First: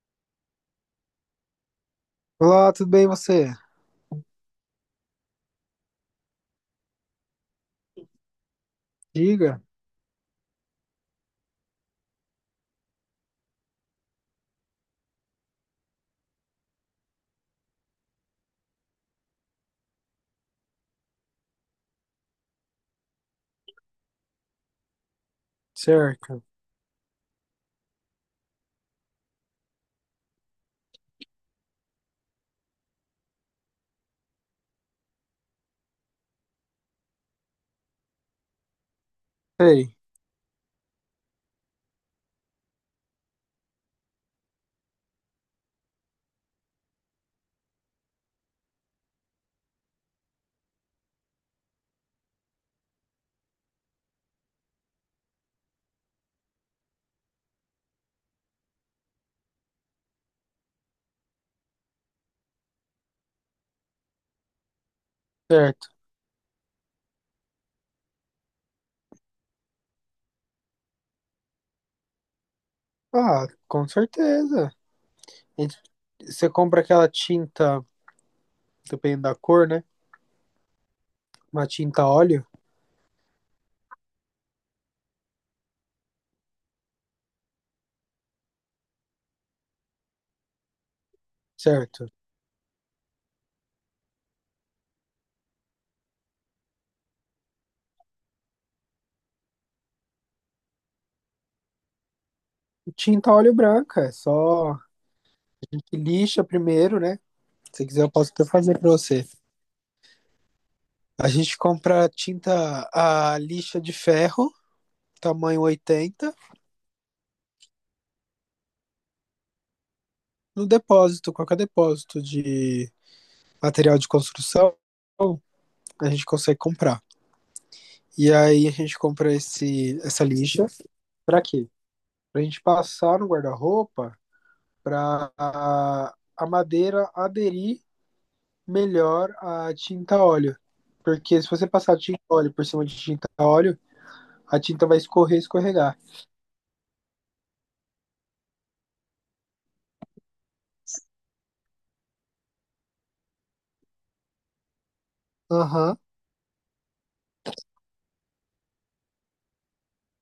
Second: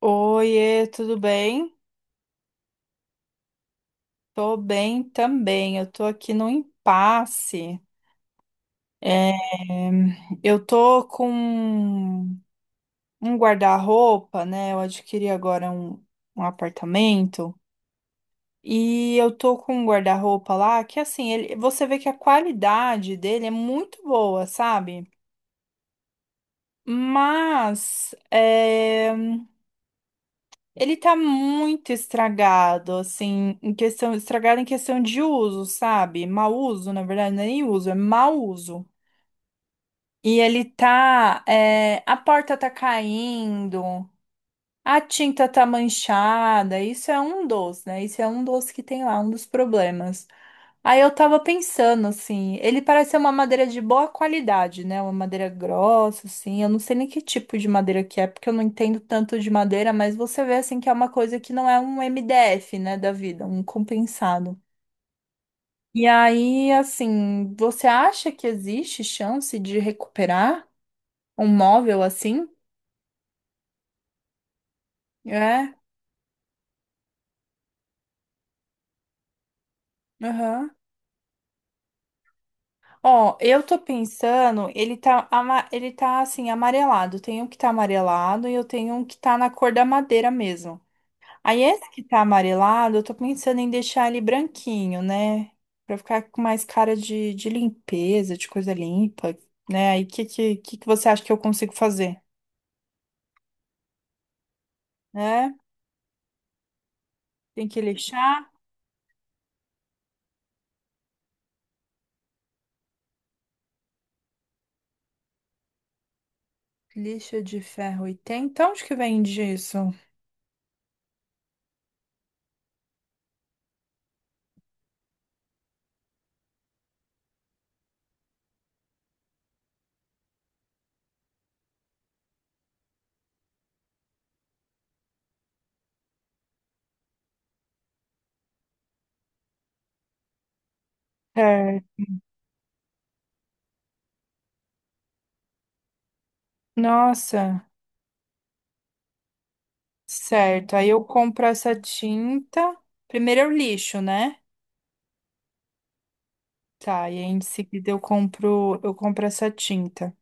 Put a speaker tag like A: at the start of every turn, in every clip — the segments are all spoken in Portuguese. A: Oiê, tudo bem?
B: Olá, tudo bem você?
A: Tô bem também. Eu tô aqui no impasse. É,
B: Diga.
A: eu tô com um guarda-roupa, né? Eu adquiri agora um apartamento e eu tô com um guarda-roupa lá que assim, ele, você vê que a qualidade dele é muito boa, sabe?
B: Certo.
A: Mas ele tá muito estragado, assim, em questão, estragado em questão de uso, sabe? Mau uso, na verdade, não é nem uso, é mau uso.
B: Sei.
A: E ele tá, é, a porta tá caindo, a tinta tá manchada, isso é um dos, né? Isso é um dos que tem lá, um dos problemas. Aí eu tava pensando, assim, ele parece ser uma madeira de boa qualidade, né? Uma madeira grossa, assim. Eu não sei nem que tipo de madeira que é, porque eu não entendo tanto de madeira, mas você vê, assim, que é uma coisa que não é um MDF, né, da vida, um compensado.
B: Certo.
A: E aí, assim, você acha que existe chance de recuperar um móvel assim?
B: Ah, com certeza. A
A: É,
B: gente- Você compra aquela tinta, dependendo da cor, né?
A: aham.
B: Uma tinta óleo,
A: Ó, eu tô pensando, ele tá, ele tá assim, amarelado. Tem um que tá amarelado e eu tenho um que tá na cor da madeira mesmo. Aí esse que
B: certo?
A: tá amarelado, eu tô pensando em deixar ele branquinho, né? Pra ficar com mais cara de limpeza, de coisa limpa, né? Aí o que que você acha que eu consigo fazer?
B: Tinta óleo branca, é só a
A: Né?
B: gente lixa primeiro, né?
A: Tem que
B: Se quiser, eu posso até
A: lixar?
B: fazer pra você. A gente compra tinta a lixa de ferro, tamanho 80,
A: Lixa de ferro e tem. Então, onde que vende isso?
B: no depósito, qualquer depósito de material de construção, a gente consegue comprar. E aí a gente compra essa lixa. Pra quê? Pra gente passar no guarda-roupa pra a madeira aderir melhor à tinta óleo. Porque se você
A: É.
B: passar tinta óleo por cima de tinta óleo, a tinta vai escorrer escorregar.
A: Nossa, certo. Aí eu compro essa tinta. Primeiro eu lixo, né?
B: Aham.
A: Tá, e aí em seguida eu compro essa tinta.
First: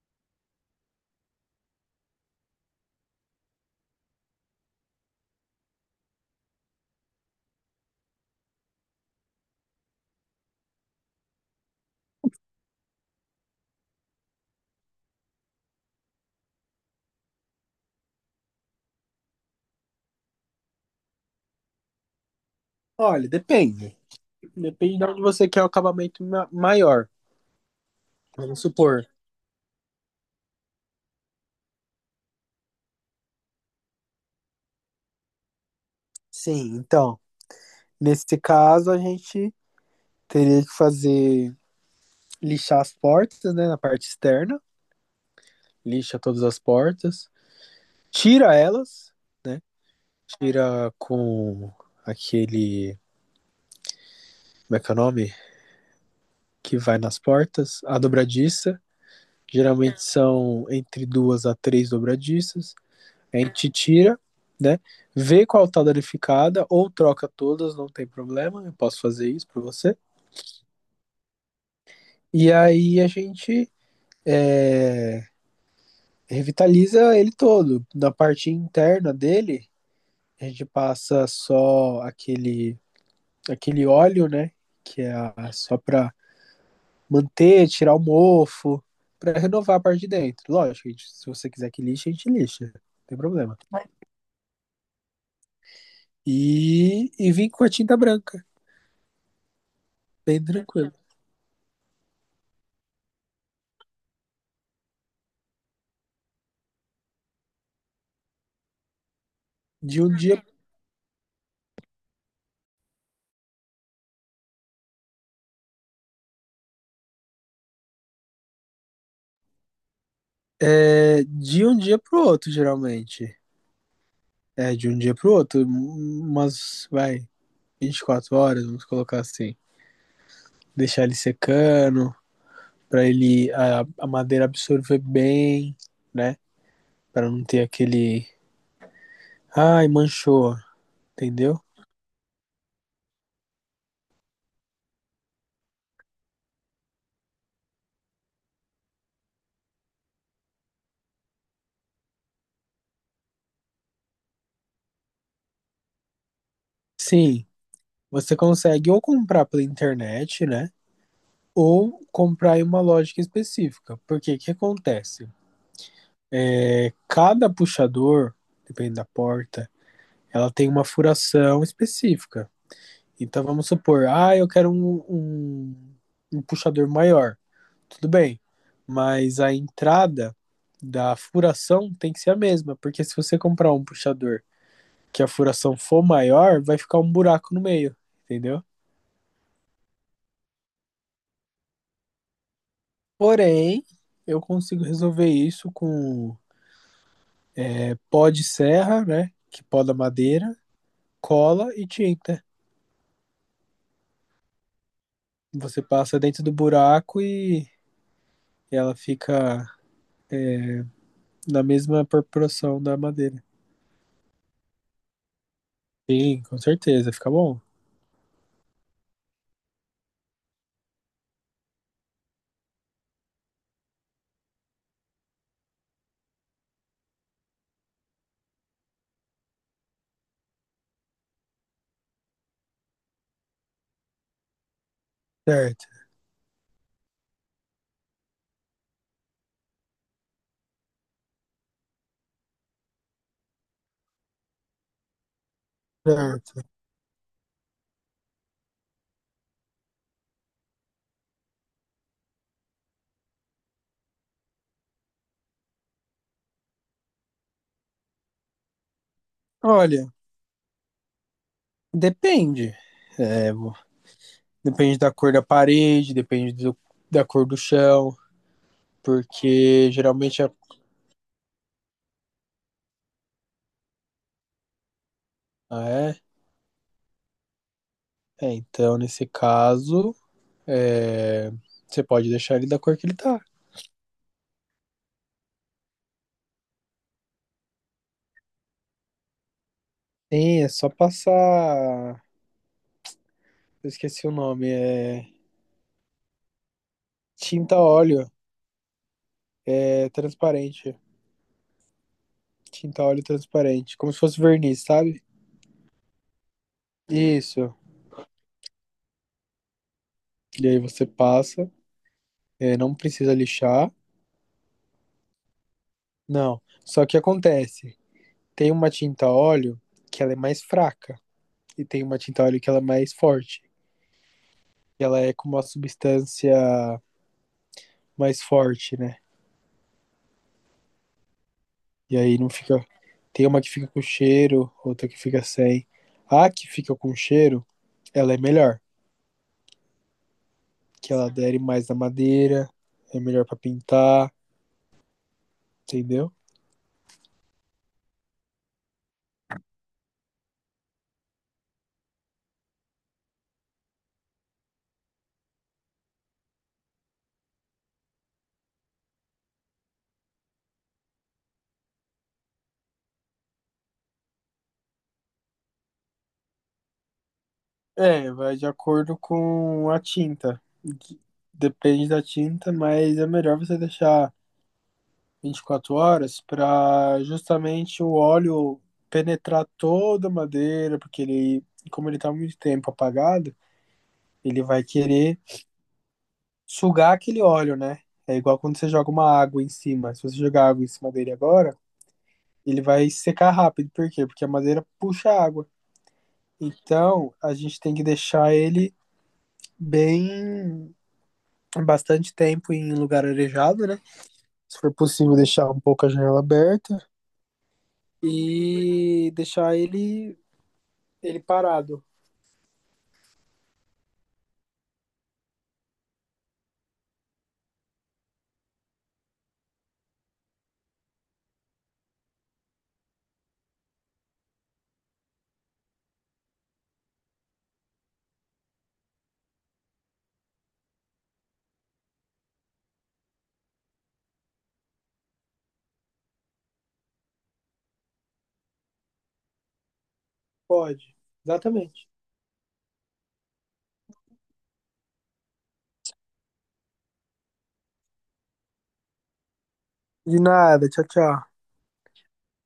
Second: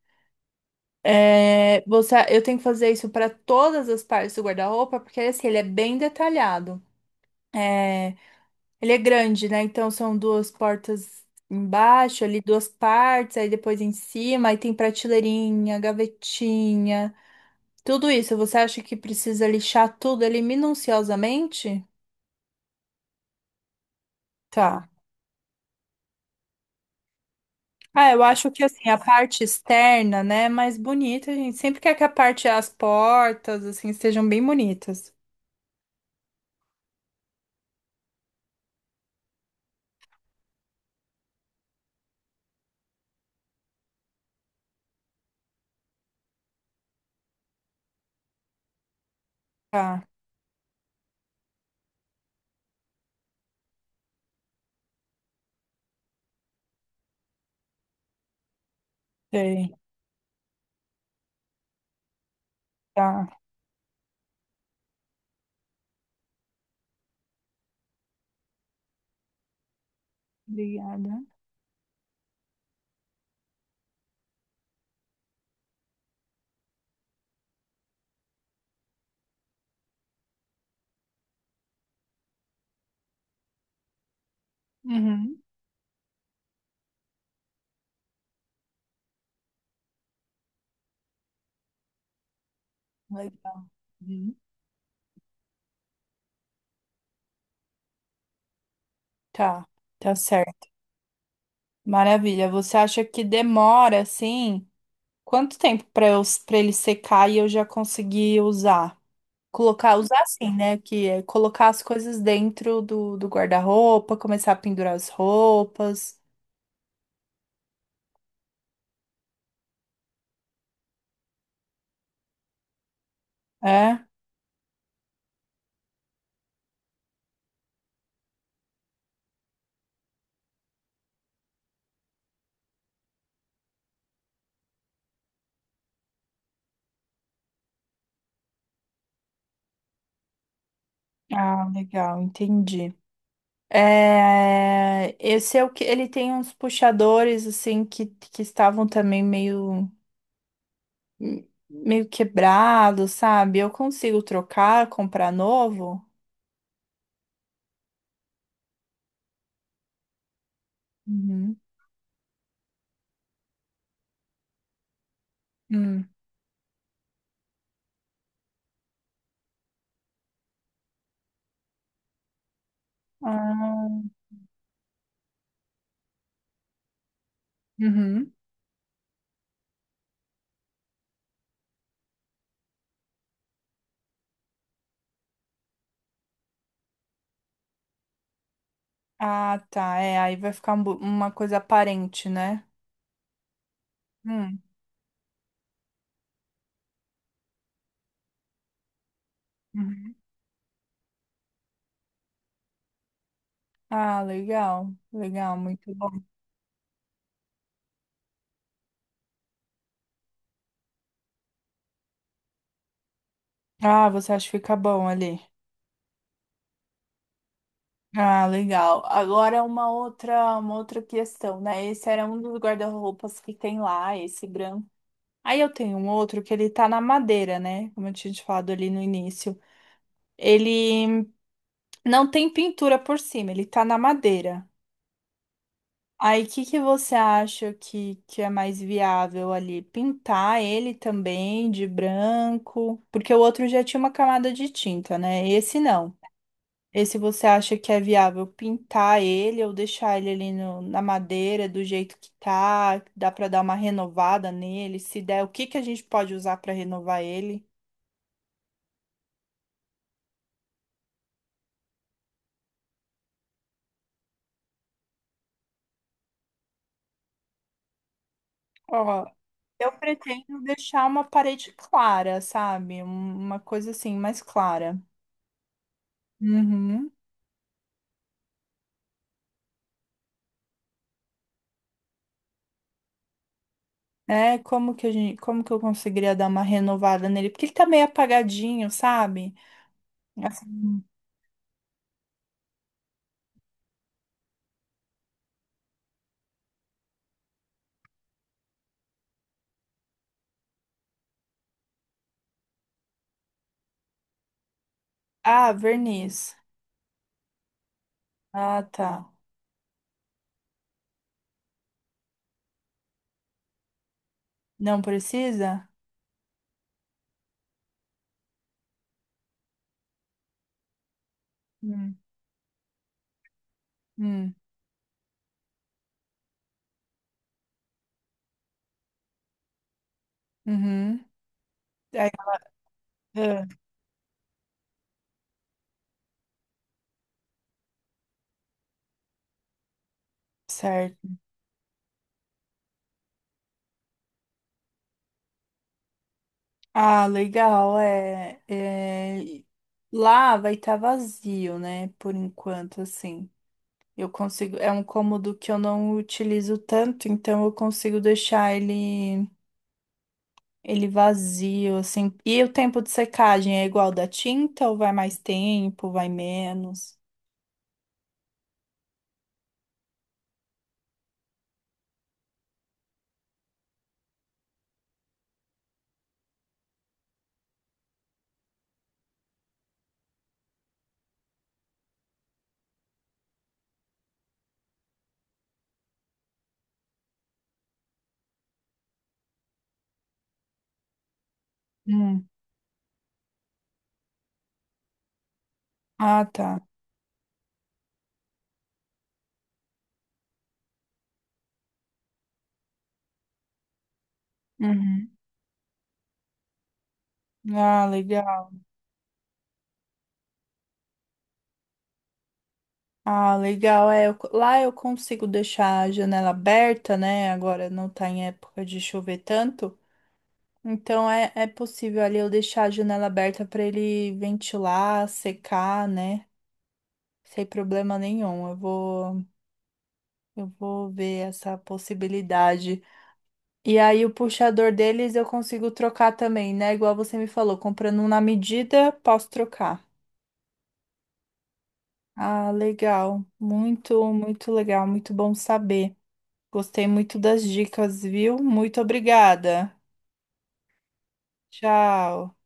A: É, você, eu tenho que fazer isso para todas as partes do guarda-roupa, porque assim, ele é bem detalhado. É, Ele é grande, né? Então são duas portas embaixo, ali duas partes, aí depois em cima, aí tem prateleirinha, gavetinha. Tudo isso, você acha que precisa lixar tudo ali minuciosamente?
B: Olha, depende.
A: Tá.
B: Depende de onde você quer o acabamento maior.
A: Ah, eu acho
B: Vamos
A: que assim, a
B: supor.
A: parte externa, né, é mais bonita, a gente sempre quer que a parte, as portas, assim, sejam bem bonitas.
B: Sim, então, nesse caso a gente teria que fazer lixar as portas, né, na parte externa lixa todas as portas, tira elas, né?
A: Tá,
B: Tira com aquele. Como é que é o nome? Que vai nas portas, a dobradiça.
A: sei,
B: Geralmente são entre duas a três dobradiças.
A: tá.
B: A gente tira, né? Vê qual tá danificada, ou troca todas, não tem problema, eu posso fazer isso pra você.
A: Obrigada.
B: E aí a gente é, revitaliza ele todo. Na parte interna dele, a gente passa só aquele óleo, né? Que é
A: Uhum.
B: só para manter, tirar o mofo, para renovar a parte de dentro. Lógico, se você quiser que lixe, a gente lixa, não tem problema.
A: Legal. Uhum.
B: E vim com a tinta branca,
A: Tá, tá
B: bem
A: certo.
B: tranquilo.
A: Maravilha. Você acha que demora assim? Quanto tempo para eu para ele secar e eu já conseguir usar? Colocar,
B: De um
A: usar
B: dia,
A: assim, né? Que é colocar as coisas dentro do, do guarda-roupa, começar a pendurar as roupas.
B: de um dia pro outro, geralmente.
A: É?
B: É, de um dia pro outro, 24 horas, vamos colocar assim. Deixar ele secando, para ele, a madeira absorver bem, né? Para não ter aquele, ai, manchou. Entendeu?
A: Ah, legal, entendi. É, esse é o que ele tem uns puxadores assim que estavam também meio. Meio quebrado, sabe? Eu consigo trocar, comprar novo?
B: Sim, você consegue ou comprar pela internet, né?
A: Uhum.
B: Ou comprar em uma lógica específica. Porque o que acontece?
A: Hum.
B: Cada puxador, depende da porta, ela tem uma furação específica. Então vamos
A: Ah,
B: supor, ah, eu quero um, um, um puxador maior. Tudo
A: uhum.
B: bem, mas a entrada da furação tem que ser a mesma, porque se você comprar um puxador que a furação for maior, vai ficar um buraco no meio, entendeu?
A: Ah, tá. É, aí vai ficar uma coisa aparente, né?
B: Porém, eu
A: Hum.
B: consigo resolver isso com pó de serra, né? Que poda
A: Uhum.
B: madeira, cola e tinta.
A: Ah, legal. Legal,
B: Você
A: muito
B: passa
A: bom.
B: dentro do buraco e ela fica na mesma proporção da madeira.
A: Ah, você acha que fica bom ali?
B: Sim, com certeza, fica bom.
A: Ah, legal. Agora uma outra questão, né? Esse era um dos guarda-roupas que tem lá, esse branco. Aí eu tenho um outro que ele tá na madeira, né? Como eu tinha te falado ali no início. Ele não tem pintura por cima, ele tá na madeira.
B: Certo,
A: Aí, o que você acha que é mais viável ali? Pintar ele também de branco? Porque o outro já tinha uma camada de tinta, né? Esse não.
B: certo.
A: Esse você acha que é viável pintar ele ou deixar ele ali na madeira do jeito que tá? Dá pra dar uma renovada nele? Se der, o que que a gente pode usar pra renovar ele?
B: Olha, depende. É, vo- depende da cor da parede, da cor do chão,
A: Ó,
B: porque
A: eu
B: geralmente.
A: pretendo deixar uma parede clara, sabe? Uma coisa assim, mais clara.
B: Ah,
A: Uhum.
B: é? É, então, nesse caso, é, você pode deixar ele da cor que ele tá.
A: É, como que eu conseguiria dar uma renovada nele? Porque ele tá meio apagadinho, sabe?
B: Sim, é só
A: Assim,
B: passar. Eu esqueci o nome. É tinta óleo. É transparente. Tinta óleo transparente. Como se fosse verniz, sabe?
A: ah, verniz.
B: Isso.
A: Ah, tá.
B: E aí você passa. É, não precisa lixar.
A: Não precisa?
B: Não. Só que acontece. Tem uma tinta óleo que ela é mais fraca. E tem
A: Hum.
B: uma tinta óleo que ela é mais forte.
A: Hum.
B: E ela é com uma substância mais forte, né?
A: Uhum.
B: E
A: Aí,
B: aí não fica. Tem uma
A: ah,
B: que fica com cheiro, outra que fica sem. A que fica com cheiro, ela é melhor. Que ela
A: certo.
B: adere mais na madeira, é melhor pra pintar, entendeu?
A: Ah, legal. É, é... Lá vai estar vazio, né? Por enquanto, assim. Eu consigo. É um cômodo que eu não utilizo tanto, então eu consigo deixar ele. Ele vazio, assim. E o tempo de secagem é igual da tinta ou vai mais tempo, vai menos?
B: É, vai de acordo com a tinta. Depende da tinta, mas é melhor você deixar 24 horas pra justamente o óleo penetrar toda a madeira, porque ele, como ele tá há muito tempo apagado, ele vai querer sugar aquele óleo, né? É igual quando você joga uma água em cima. Se você jogar água em cima dele agora,
A: Hum.
B: ele vai secar rápido. Por quê? Porque a madeira puxa a água.
A: Ah, tá.
B: Então, a gente tem que deixar ele bem bastante tempo em lugar arejado, né? Se for
A: Uhum.
B: possível, deixar um pouco a janela aberta
A: Ah, legal.
B: e deixar ele parado.
A: Ah, legal. Lá eu consigo deixar a janela aberta, né? Agora não tá em época de chover tanto. Então é, é possível ali eu deixar a janela aberta para ele ventilar, secar, né? Sem problema nenhum. Eu vou ver essa possibilidade. E aí, o puxador deles eu consigo trocar também, né? Igual você me falou, comprando um na medida, posso trocar.
B: Pode. Exatamente.
A: Ah, legal. Muito, muito legal. Muito bom saber. Gostei muito das dicas, viu? Muito obrigada.
B: De nada. Tchau, tchau.
A: Tchau.